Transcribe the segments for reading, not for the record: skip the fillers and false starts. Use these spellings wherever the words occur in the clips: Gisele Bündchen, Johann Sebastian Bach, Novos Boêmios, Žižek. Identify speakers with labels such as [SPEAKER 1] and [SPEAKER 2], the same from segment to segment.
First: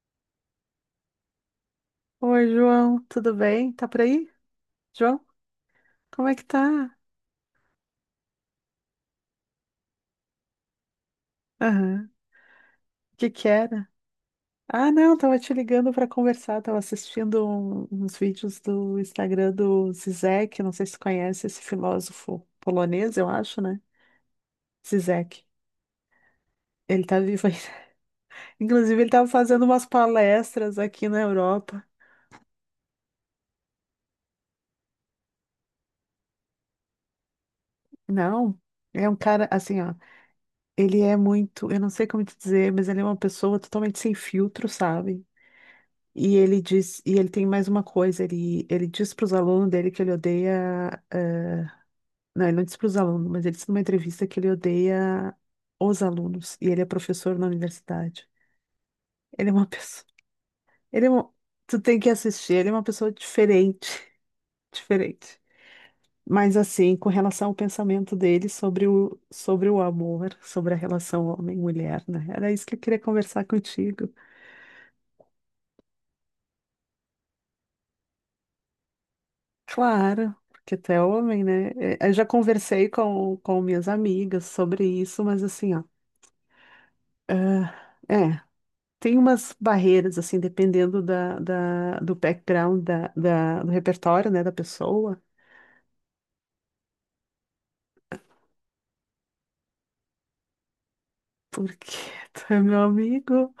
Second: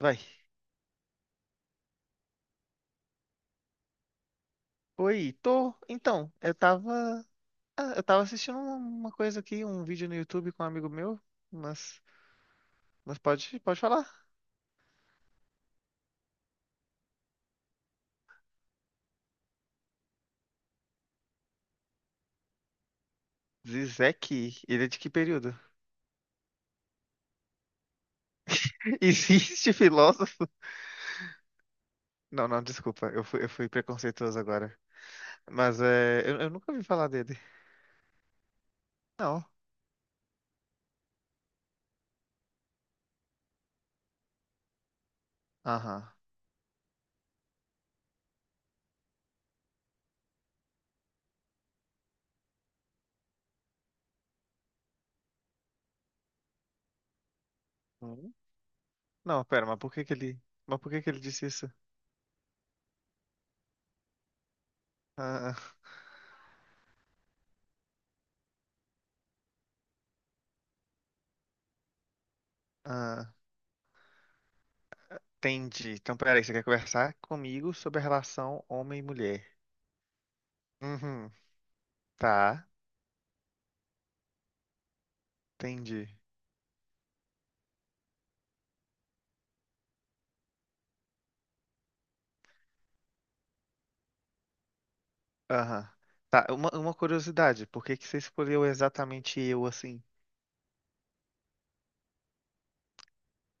[SPEAKER 1] Vai.
[SPEAKER 2] Oi, João, tudo bem? Tá por aí? João,
[SPEAKER 1] Oi, tô.
[SPEAKER 2] como é que tá?
[SPEAKER 1] Eu tava assistindo uma coisa aqui, um vídeo no YouTube com um amigo meu, mas.
[SPEAKER 2] Aham. O
[SPEAKER 1] Mas
[SPEAKER 2] que que
[SPEAKER 1] pode
[SPEAKER 2] era?
[SPEAKER 1] falar.
[SPEAKER 2] Ah, não, tava te ligando pra conversar, tava assistindo uns vídeos do Instagram do Zizek, não sei se tu conhece esse filósofo polonês, eu acho, né?
[SPEAKER 1] Zizek, ele é de que
[SPEAKER 2] Zizek.
[SPEAKER 1] período?
[SPEAKER 2] Ele tá vivo ainda. Inclusive, ele tava fazendo
[SPEAKER 1] Existe
[SPEAKER 2] umas
[SPEAKER 1] filósofo?
[SPEAKER 2] palestras aqui na Europa.
[SPEAKER 1] Não, não, desculpa, eu fui preconceituoso agora. Eu nunca ouvi falar dele.
[SPEAKER 2] Não, é um
[SPEAKER 1] Não.
[SPEAKER 2] cara assim, ó, ele é muito, eu não sei como te dizer, mas ele é uma pessoa totalmente sem filtro, sabe?
[SPEAKER 1] Aham.
[SPEAKER 2] E ele diz, e ele tem mais uma coisa, ele diz para os alunos dele que ele odeia, não, ele não diz para os alunos, mas ele disse numa entrevista que ele odeia os alunos, e ele é professor na universidade.
[SPEAKER 1] Hum? Não,
[SPEAKER 2] Ele é uma
[SPEAKER 1] pera, mas por
[SPEAKER 2] pessoa,
[SPEAKER 1] que que ele. Mas por que
[SPEAKER 2] ele é
[SPEAKER 1] que ele
[SPEAKER 2] um,
[SPEAKER 1] disse isso?
[SPEAKER 2] tu tem que assistir, ele é uma pessoa diferente, diferente.
[SPEAKER 1] Ah,
[SPEAKER 2] Mas assim, com relação ao pensamento dele sobre o amor, sobre a relação homem-mulher, né? Era isso que eu queria
[SPEAKER 1] ah, ah,
[SPEAKER 2] conversar contigo.
[SPEAKER 1] entendi. Então, peraí, você quer conversar comigo sobre a relação homem e mulher?
[SPEAKER 2] Claro, porque tu é
[SPEAKER 1] Uhum.
[SPEAKER 2] homem, né? É, eu já
[SPEAKER 1] Tá,
[SPEAKER 2] conversei com minhas amigas sobre isso, mas assim, ó,
[SPEAKER 1] entendi.
[SPEAKER 2] ah, é, tem umas barreiras, assim, dependendo do background, do repertório, né, da pessoa,
[SPEAKER 1] Aham. Tá, uma curiosidade, por que que você escolheu exatamente eu assim?
[SPEAKER 2] porque tu é meu amigo,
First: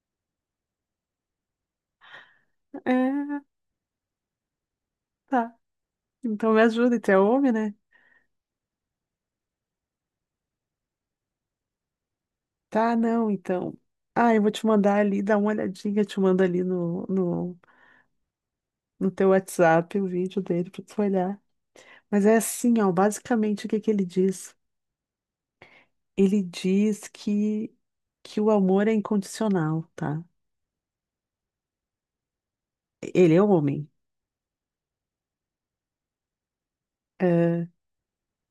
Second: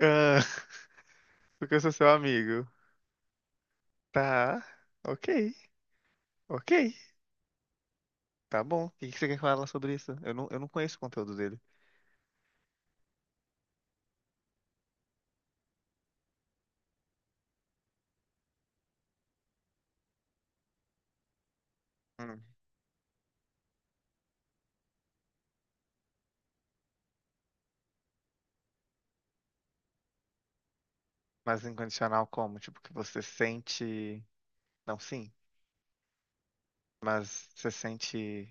[SPEAKER 1] Ah, porque eu sou seu amigo.
[SPEAKER 2] é,
[SPEAKER 1] Tá, ok,
[SPEAKER 2] tá, então me
[SPEAKER 1] ok,
[SPEAKER 2] ajuda, e tu é homem, né?
[SPEAKER 1] tá bom. O que que você quer falar sobre isso? Eu não conheço o conteúdo dele.
[SPEAKER 2] Tá, não, então, ah, eu vou te mandar ali, dá uma olhadinha, te mando ali no teu WhatsApp o vídeo dele pra tu olhar. Mas é
[SPEAKER 1] Hum.
[SPEAKER 2] assim, ó, basicamente o que que ele diz? Ele diz que o amor é incondicional, tá?
[SPEAKER 1] Mas incondicional como? Tipo, que você
[SPEAKER 2] Ele é homem.
[SPEAKER 1] sente. Não, sim, mas
[SPEAKER 2] É,
[SPEAKER 1] você sente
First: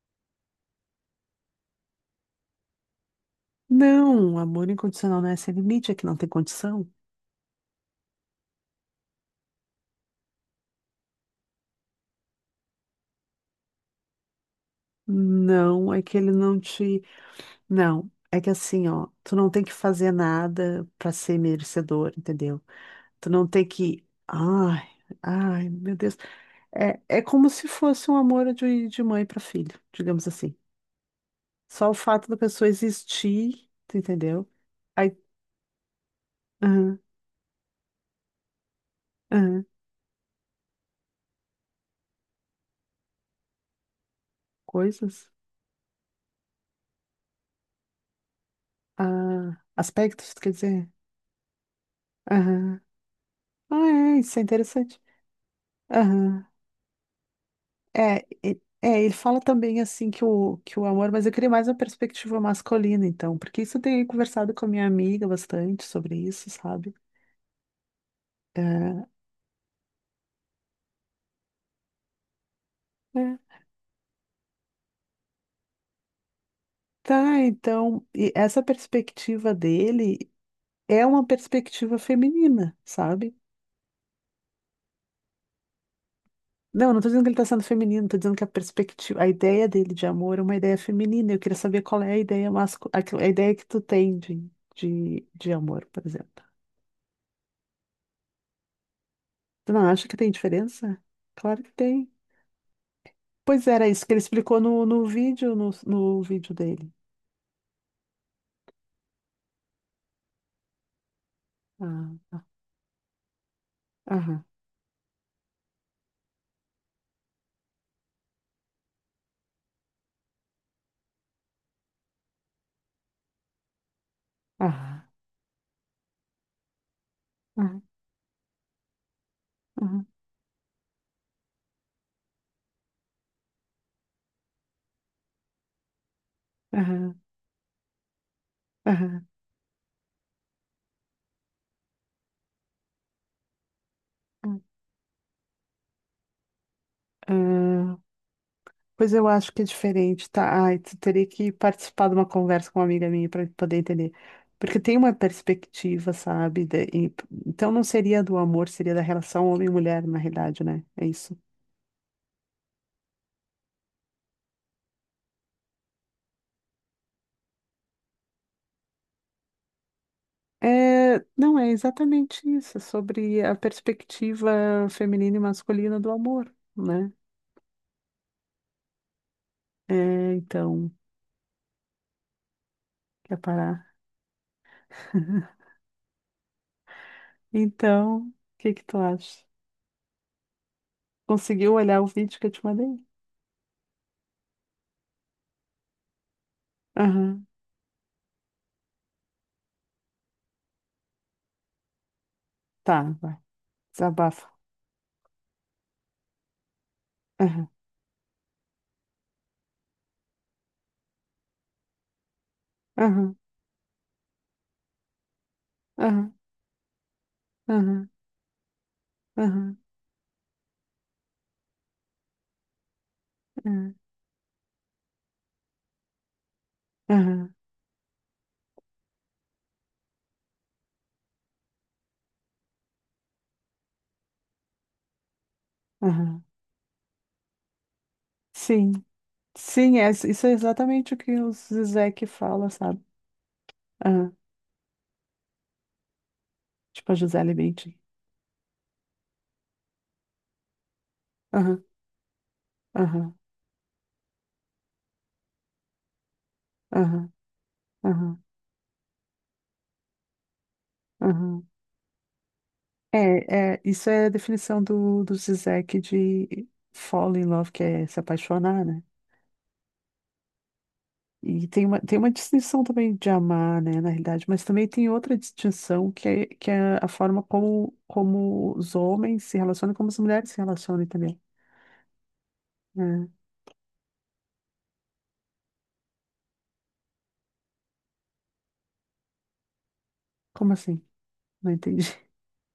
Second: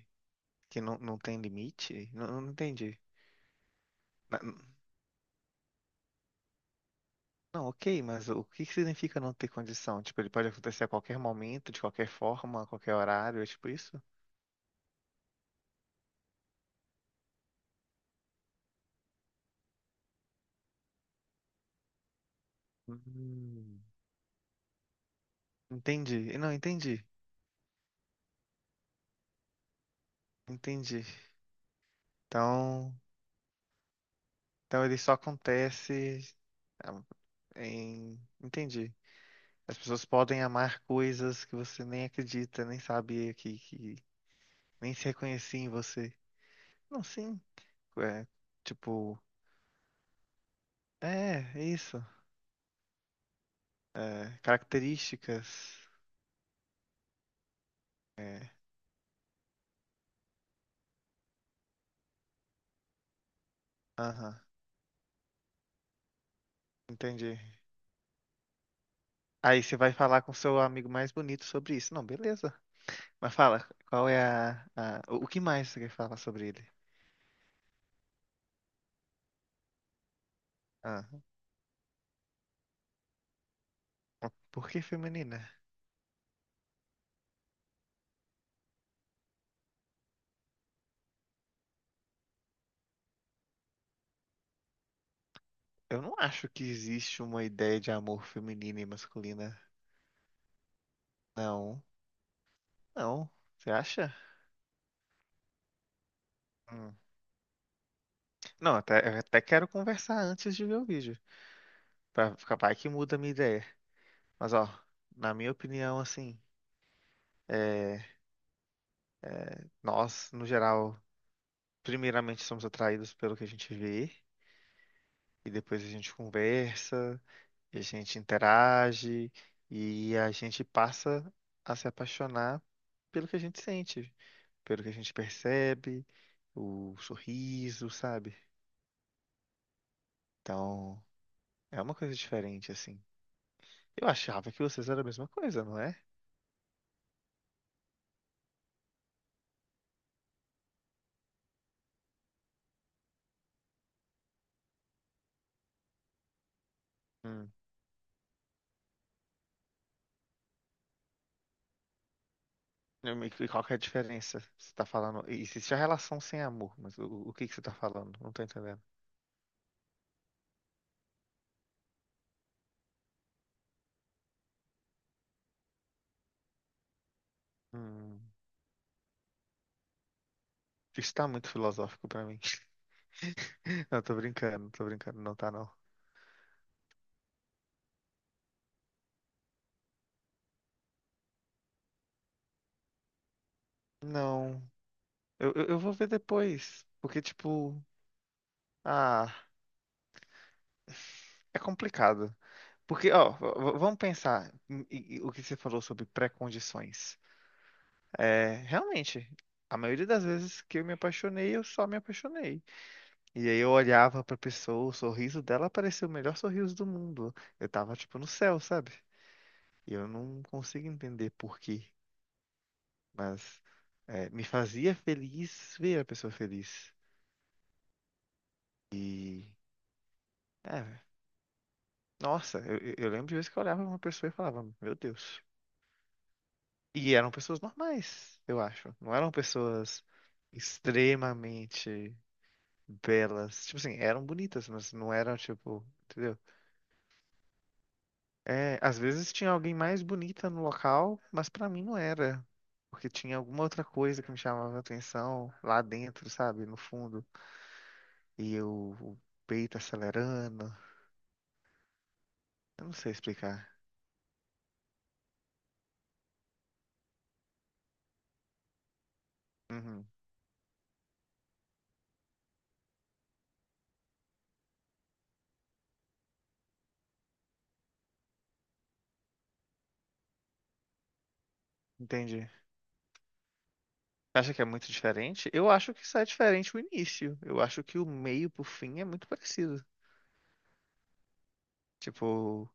[SPEAKER 1] que não tem limite? Não, não entendi.
[SPEAKER 2] não,
[SPEAKER 1] Na-
[SPEAKER 2] amor incondicional não é sem limite, é que não tem condição.
[SPEAKER 1] Não, ok, mas o que que significa não ter condição? Tipo, ele pode acontecer a qualquer momento, de qualquer forma, a qualquer horário, é tipo isso?
[SPEAKER 2] Não, é que ele não te. Não, é que assim, ó, tu não tem que fazer nada pra ser merecedor, entendeu? Tu não tem
[SPEAKER 1] Hum.
[SPEAKER 2] que. Ai, meu Deus.
[SPEAKER 1] Entendi. Não,
[SPEAKER 2] É,
[SPEAKER 1] entendi.
[SPEAKER 2] é como se fosse um amor de mãe pra filho, digamos assim.
[SPEAKER 1] Entendi.
[SPEAKER 2] Só o fato da pessoa
[SPEAKER 1] Então,
[SPEAKER 2] existir, tu entendeu?
[SPEAKER 1] então ele só
[SPEAKER 2] Aí,
[SPEAKER 1] acontece
[SPEAKER 2] aham,
[SPEAKER 1] em... Entendi.
[SPEAKER 2] aham,
[SPEAKER 1] As pessoas podem amar coisas que você nem acredita, nem sabia que nem se
[SPEAKER 2] coisas.
[SPEAKER 1] reconhecia em você. Não, sim. É, tipo,
[SPEAKER 2] Ah, aspectos, quer dizer?
[SPEAKER 1] é isso.
[SPEAKER 2] Aham. Ah, é, isso
[SPEAKER 1] É,
[SPEAKER 2] é interessante.
[SPEAKER 1] características.
[SPEAKER 2] Aham. É,
[SPEAKER 1] É,
[SPEAKER 2] é, ele fala também assim que o amor, mas eu queria mais uma perspectiva masculina, então, porque isso eu tenho
[SPEAKER 1] aham,
[SPEAKER 2] conversado com a minha amiga bastante sobre isso, sabe?
[SPEAKER 1] entendi.
[SPEAKER 2] É,
[SPEAKER 1] Aí você vai falar com seu amigo mais bonito sobre isso. Não, beleza. Mas
[SPEAKER 2] é.
[SPEAKER 1] fala, qual é o o que mais você quer falar sobre ele?
[SPEAKER 2] Tá, então, e essa perspectiva dele é
[SPEAKER 1] Ah.
[SPEAKER 2] uma perspectiva feminina, sabe?
[SPEAKER 1] Porque feminina?
[SPEAKER 2] Não, não tô dizendo que ele tá sendo feminino, tô dizendo que a perspectiva, a ideia dele de amor é uma ideia feminina. Eu queria saber qual é a ideia masculina, a ideia que tu tem de amor,
[SPEAKER 1] Eu
[SPEAKER 2] por
[SPEAKER 1] não
[SPEAKER 2] exemplo.
[SPEAKER 1] acho que existe uma ideia de amor feminina e masculina.
[SPEAKER 2] Tu não acha que tem diferença? Claro que
[SPEAKER 1] Não,
[SPEAKER 2] tem.
[SPEAKER 1] não.
[SPEAKER 2] Pois
[SPEAKER 1] Você
[SPEAKER 2] era isso que
[SPEAKER 1] acha?
[SPEAKER 2] ele explicou no vídeo, no vídeo dele.
[SPEAKER 1] Hum. Não, até, eu até quero conversar antes de ver o vídeo.
[SPEAKER 2] Ah,
[SPEAKER 1] Pra
[SPEAKER 2] ah,
[SPEAKER 1] ficar vai que muda a minha ideia.
[SPEAKER 2] aham,
[SPEAKER 1] Mas, ó, na minha opinião, assim, é, nós, no geral, primeiramente somos atraídos pelo que a gente vê,
[SPEAKER 2] aham,
[SPEAKER 1] e depois a gente conversa, e a
[SPEAKER 2] aham,
[SPEAKER 1] gente interage,
[SPEAKER 2] aham,
[SPEAKER 1] e a gente passa a se apaixonar pelo que a gente sente, pelo que a gente percebe, o
[SPEAKER 2] aham,
[SPEAKER 1] sorriso, sabe?
[SPEAKER 2] aham,
[SPEAKER 1] Então, é uma coisa diferente, assim. Eu achava que vocês eram a mesma coisa, não é?
[SPEAKER 2] aham. Pois eu acho que é diferente, tá? Ai, tu teria que participar de uma conversa com uma amiga minha para poder entender. Porque tem uma perspectiva, sabe?
[SPEAKER 1] Hum.
[SPEAKER 2] Então não seria do amor, seria da relação homem-mulher, e mulher, na realidade, né? É isso.
[SPEAKER 1] E qual que é a diferença? Você tá falando. Existe a relação sem amor, mas o que que você tá falando? Não tô entendendo.
[SPEAKER 2] É, não, é exatamente isso, é sobre a perspectiva feminina e masculina do amor, né?
[SPEAKER 1] Hum.
[SPEAKER 2] É, então,
[SPEAKER 1] Isso tá muito filosófico pra mim.
[SPEAKER 2] quer parar?
[SPEAKER 1] Não, tô brincando, não tá não.
[SPEAKER 2] Então, o que que tu acha? Conseguiu olhar o vídeo que eu te mandei?
[SPEAKER 1] Não. Eu vou ver depois. Porque,
[SPEAKER 2] Aham.
[SPEAKER 1] tipo, ah, é complicado.
[SPEAKER 2] Tá,
[SPEAKER 1] Porque, ó,
[SPEAKER 2] vai,
[SPEAKER 1] vamos
[SPEAKER 2] desabafa.
[SPEAKER 1] pensar em o que você falou sobre pré-condições.
[SPEAKER 2] Aham,
[SPEAKER 1] É, realmente, a maioria das vezes que eu me apaixonei, eu só me apaixonei.
[SPEAKER 2] aham,
[SPEAKER 1] E aí eu olhava pra pessoa, o sorriso dela parecia o
[SPEAKER 2] aham.
[SPEAKER 1] melhor sorriso do mundo. Eu tava,
[SPEAKER 2] Aham,
[SPEAKER 1] tipo, no céu, sabe?
[SPEAKER 2] aham,
[SPEAKER 1] E eu não consigo entender por quê, mas
[SPEAKER 2] aham,
[SPEAKER 1] é, me fazia feliz ver a pessoa feliz.
[SPEAKER 2] aham,
[SPEAKER 1] E, é, nossa, eu, eu lembro de vezes que eu olhava pra uma pessoa e falava, meu Deus.
[SPEAKER 2] aham.
[SPEAKER 1] E eram pessoas normais, eu
[SPEAKER 2] Sim,
[SPEAKER 1] acho. Não eram
[SPEAKER 2] sim,
[SPEAKER 1] pessoas
[SPEAKER 2] é, isso é exatamente o que o
[SPEAKER 1] extremamente
[SPEAKER 2] Zizek fala, sabe?
[SPEAKER 1] belas. Tipo assim, eram
[SPEAKER 2] Aham.
[SPEAKER 1] bonitas, mas não eram tipo, entendeu?
[SPEAKER 2] Tipo a Gisele Bündchen.
[SPEAKER 1] É, às vezes tinha alguém mais bonita no local, mas pra mim
[SPEAKER 2] Aham,
[SPEAKER 1] não era. Porque
[SPEAKER 2] aham,
[SPEAKER 1] tinha alguma outra coisa que me chamava a atenção lá dentro, sabe? No fundo.
[SPEAKER 2] aham, aham,
[SPEAKER 1] E eu, o peito acelerando.
[SPEAKER 2] aham.
[SPEAKER 1] Eu não sei explicar.
[SPEAKER 2] É, é, isso é a definição do Zizek de fall in love, que é se apaixonar, né?
[SPEAKER 1] Uhum,
[SPEAKER 2] E tem uma distinção também de amar, né, na realidade, mas também tem outra distinção que é a forma como, como os homens se relacionam e como as mulheres se relacionam também,
[SPEAKER 1] entendi.
[SPEAKER 2] né?
[SPEAKER 1] Acha que é muito diferente? Eu acho que só é diferente o início. Eu acho que o meio pro fim é muito parecido.
[SPEAKER 2] Como assim? Não entendi.
[SPEAKER 1] Tipo,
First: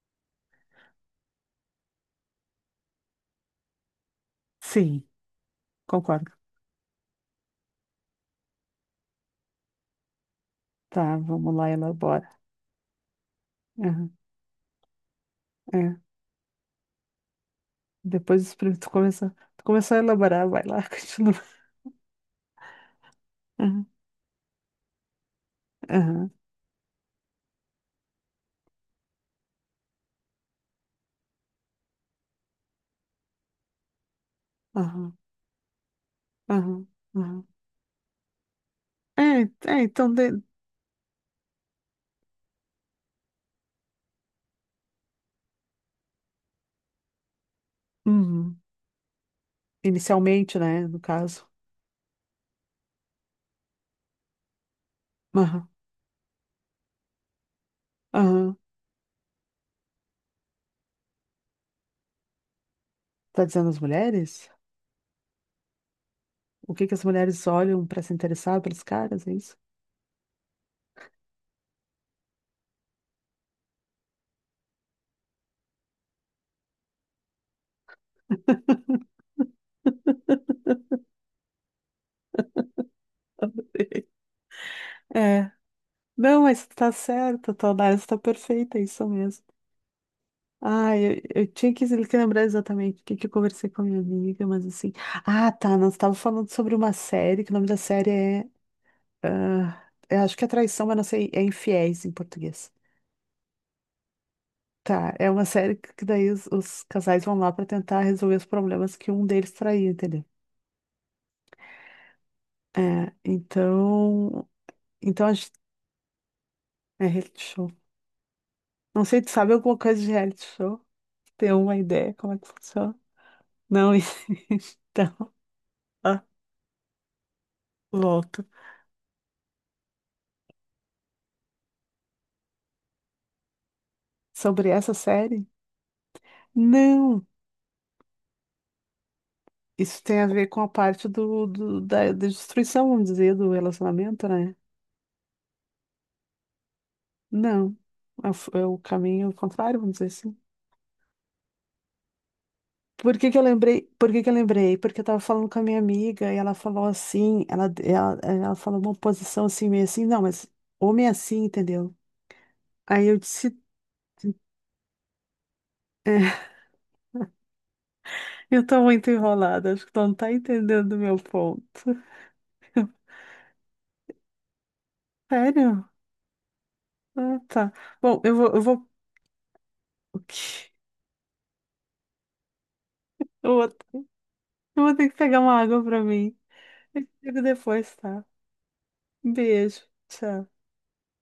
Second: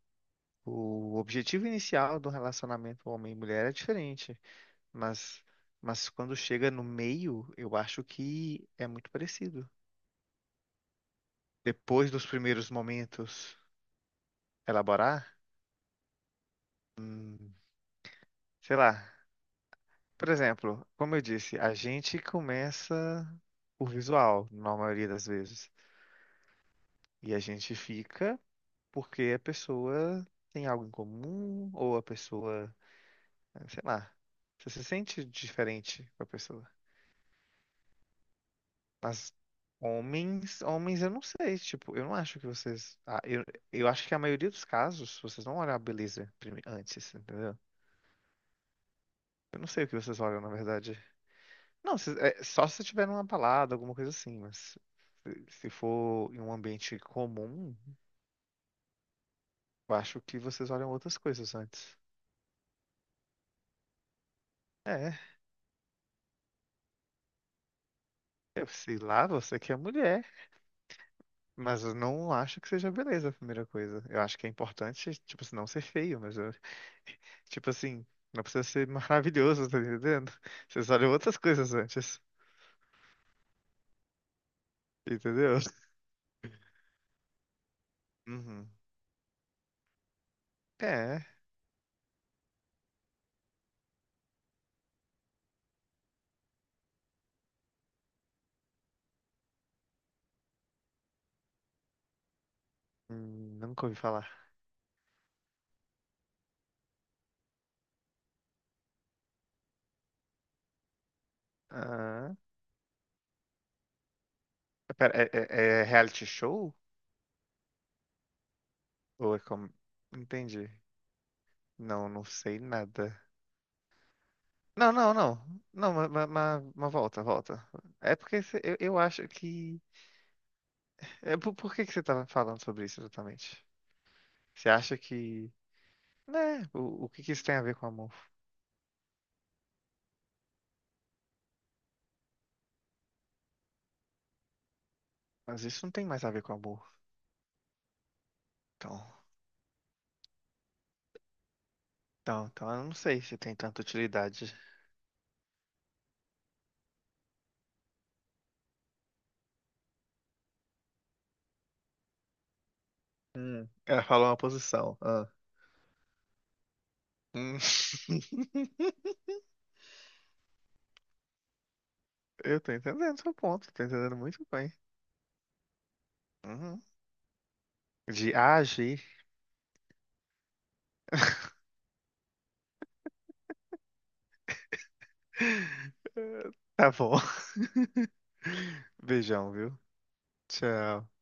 [SPEAKER 1] o objetivo inicial do relacionamento homem e mulher é diferente,
[SPEAKER 2] Sim,
[SPEAKER 1] mas, mas
[SPEAKER 2] concordo.
[SPEAKER 1] quando chega no meio, eu acho que é muito parecido.
[SPEAKER 2] Tá, vamos lá,
[SPEAKER 1] Depois dos
[SPEAKER 2] elabora.
[SPEAKER 1] primeiros momentos,
[SPEAKER 2] Aham,
[SPEAKER 1] elaborar,
[SPEAKER 2] é.
[SPEAKER 1] hum,
[SPEAKER 2] Depois
[SPEAKER 1] sei
[SPEAKER 2] tu
[SPEAKER 1] lá.
[SPEAKER 2] começar, tu começou a
[SPEAKER 1] Por
[SPEAKER 2] elaborar, vai lá,
[SPEAKER 1] exemplo, como eu
[SPEAKER 2] continua.
[SPEAKER 1] disse, a gente começa
[SPEAKER 2] Aham,
[SPEAKER 1] por visual, na maioria das vezes,
[SPEAKER 2] aham,
[SPEAKER 1] e a gente fica porque a pessoa tem algo em comum ou a pessoa, sei lá, você se
[SPEAKER 2] aham,
[SPEAKER 1] sente diferente com a pessoa.
[SPEAKER 2] aham, aham. É,
[SPEAKER 1] Mas
[SPEAKER 2] é, então,
[SPEAKER 1] homens, eu não sei, tipo, eu não acho que vocês. Eu acho que a maioria dos casos, vocês não olham a beleza antes, entendeu?
[SPEAKER 2] uhum.
[SPEAKER 1] Eu não sei o que vocês olham, na
[SPEAKER 2] Inicialmente, né,
[SPEAKER 1] verdade.
[SPEAKER 2] no caso.
[SPEAKER 1] Não, é, só se tiver numa balada, alguma coisa assim, mas
[SPEAKER 2] Aham,
[SPEAKER 1] se for em um ambiente comum,
[SPEAKER 2] aham.
[SPEAKER 1] eu acho que vocês olham outras coisas antes.
[SPEAKER 2] Tá dizendo as mulheres?
[SPEAKER 1] É,
[SPEAKER 2] O que que as mulheres olham para se interessar
[SPEAKER 1] eu
[SPEAKER 2] pelos
[SPEAKER 1] sei
[SPEAKER 2] caras,
[SPEAKER 1] lá,
[SPEAKER 2] é isso?
[SPEAKER 1] você que é mulher, mas eu não acho que seja beleza a primeira coisa. Eu acho que é importante, tipo, assim, não ser feio, mas eu tipo assim, não precisa ser maravilhoso, tá entendendo? Vocês olham outras coisas antes,
[SPEAKER 2] É.
[SPEAKER 1] entendeu?
[SPEAKER 2] Não, mas tá certo, tua análise tá
[SPEAKER 1] Uhum.
[SPEAKER 2] perfeita, é isso mesmo. Ah,
[SPEAKER 1] É,
[SPEAKER 2] eu tinha que lembrar exatamente o que, que eu conversei com a minha amiga, mas assim. Ah, tá. Nós estávamos falando sobre uma série, que o nome da série é. Ah, eu acho que é Traição, mas não sei. É Infiéis em português.
[SPEAKER 1] nunca ouvi falar.
[SPEAKER 2] Tá. É uma série que daí os casais vão lá para tentar resolver os problemas que um deles traiu, entendeu?
[SPEAKER 1] Ah,
[SPEAKER 2] É, então.
[SPEAKER 1] pera,
[SPEAKER 2] Então
[SPEAKER 1] é,
[SPEAKER 2] a gente.
[SPEAKER 1] é reality show?
[SPEAKER 2] É reality show. Não sei, tu
[SPEAKER 1] Ou é
[SPEAKER 2] sabe
[SPEAKER 1] como...
[SPEAKER 2] alguma coisa de reality
[SPEAKER 1] Entendi.
[SPEAKER 2] show? Tem uma
[SPEAKER 1] Não,
[SPEAKER 2] ideia
[SPEAKER 1] não
[SPEAKER 2] como é que
[SPEAKER 1] sei
[SPEAKER 2] funciona?
[SPEAKER 1] nada.
[SPEAKER 2] Não,
[SPEAKER 1] Não, não,
[SPEAKER 2] então.
[SPEAKER 1] não. Não, mas,
[SPEAKER 2] Ah,
[SPEAKER 1] mas volta, volta. É porque
[SPEAKER 2] volto.
[SPEAKER 1] eu acho que... É, por que que você tava falando sobre isso exatamente? Você
[SPEAKER 2] Sobre essa
[SPEAKER 1] acha
[SPEAKER 2] série.
[SPEAKER 1] que... Né, o que
[SPEAKER 2] Não,
[SPEAKER 1] que isso tem a ver com amor?
[SPEAKER 2] isso tem a ver com a parte da destruição, vamos dizer, do relacionamento, né?
[SPEAKER 1] Mas isso não tem mais a ver com amor.
[SPEAKER 2] Não, é o, é o
[SPEAKER 1] Então...
[SPEAKER 2] caminho contrário, vamos dizer assim.
[SPEAKER 1] Então eu não
[SPEAKER 2] Por
[SPEAKER 1] sei
[SPEAKER 2] que
[SPEAKER 1] se
[SPEAKER 2] que eu
[SPEAKER 1] tem tanta
[SPEAKER 2] lembrei? Por que que eu
[SPEAKER 1] utilidade.
[SPEAKER 2] lembrei? Porque eu tava falando com a minha amiga e ela falou assim, ela falou uma posição assim, meio assim, não, mas homem é assim, entendeu? Aí eu disse,
[SPEAKER 1] Ela falou uma posição. Ah. Hum.
[SPEAKER 2] eu tô muito enrolada, acho que tu não tá entendendo o meu ponto.
[SPEAKER 1] Eu tô entendendo seu ponto, tô entendendo muito bem.
[SPEAKER 2] Sério?
[SPEAKER 1] Uhum.
[SPEAKER 2] Ah, tá. Bom,
[SPEAKER 1] De agir.
[SPEAKER 2] eu vou, eu vou ter que pegar uma água pra mim.
[SPEAKER 1] Tá
[SPEAKER 2] Eu te
[SPEAKER 1] bom.
[SPEAKER 2] digo depois, tá?
[SPEAKER 1] Beijão, viu?
[SPEAKER 2] Beijo. Tchau.
[SPEAKER 1] Tchau.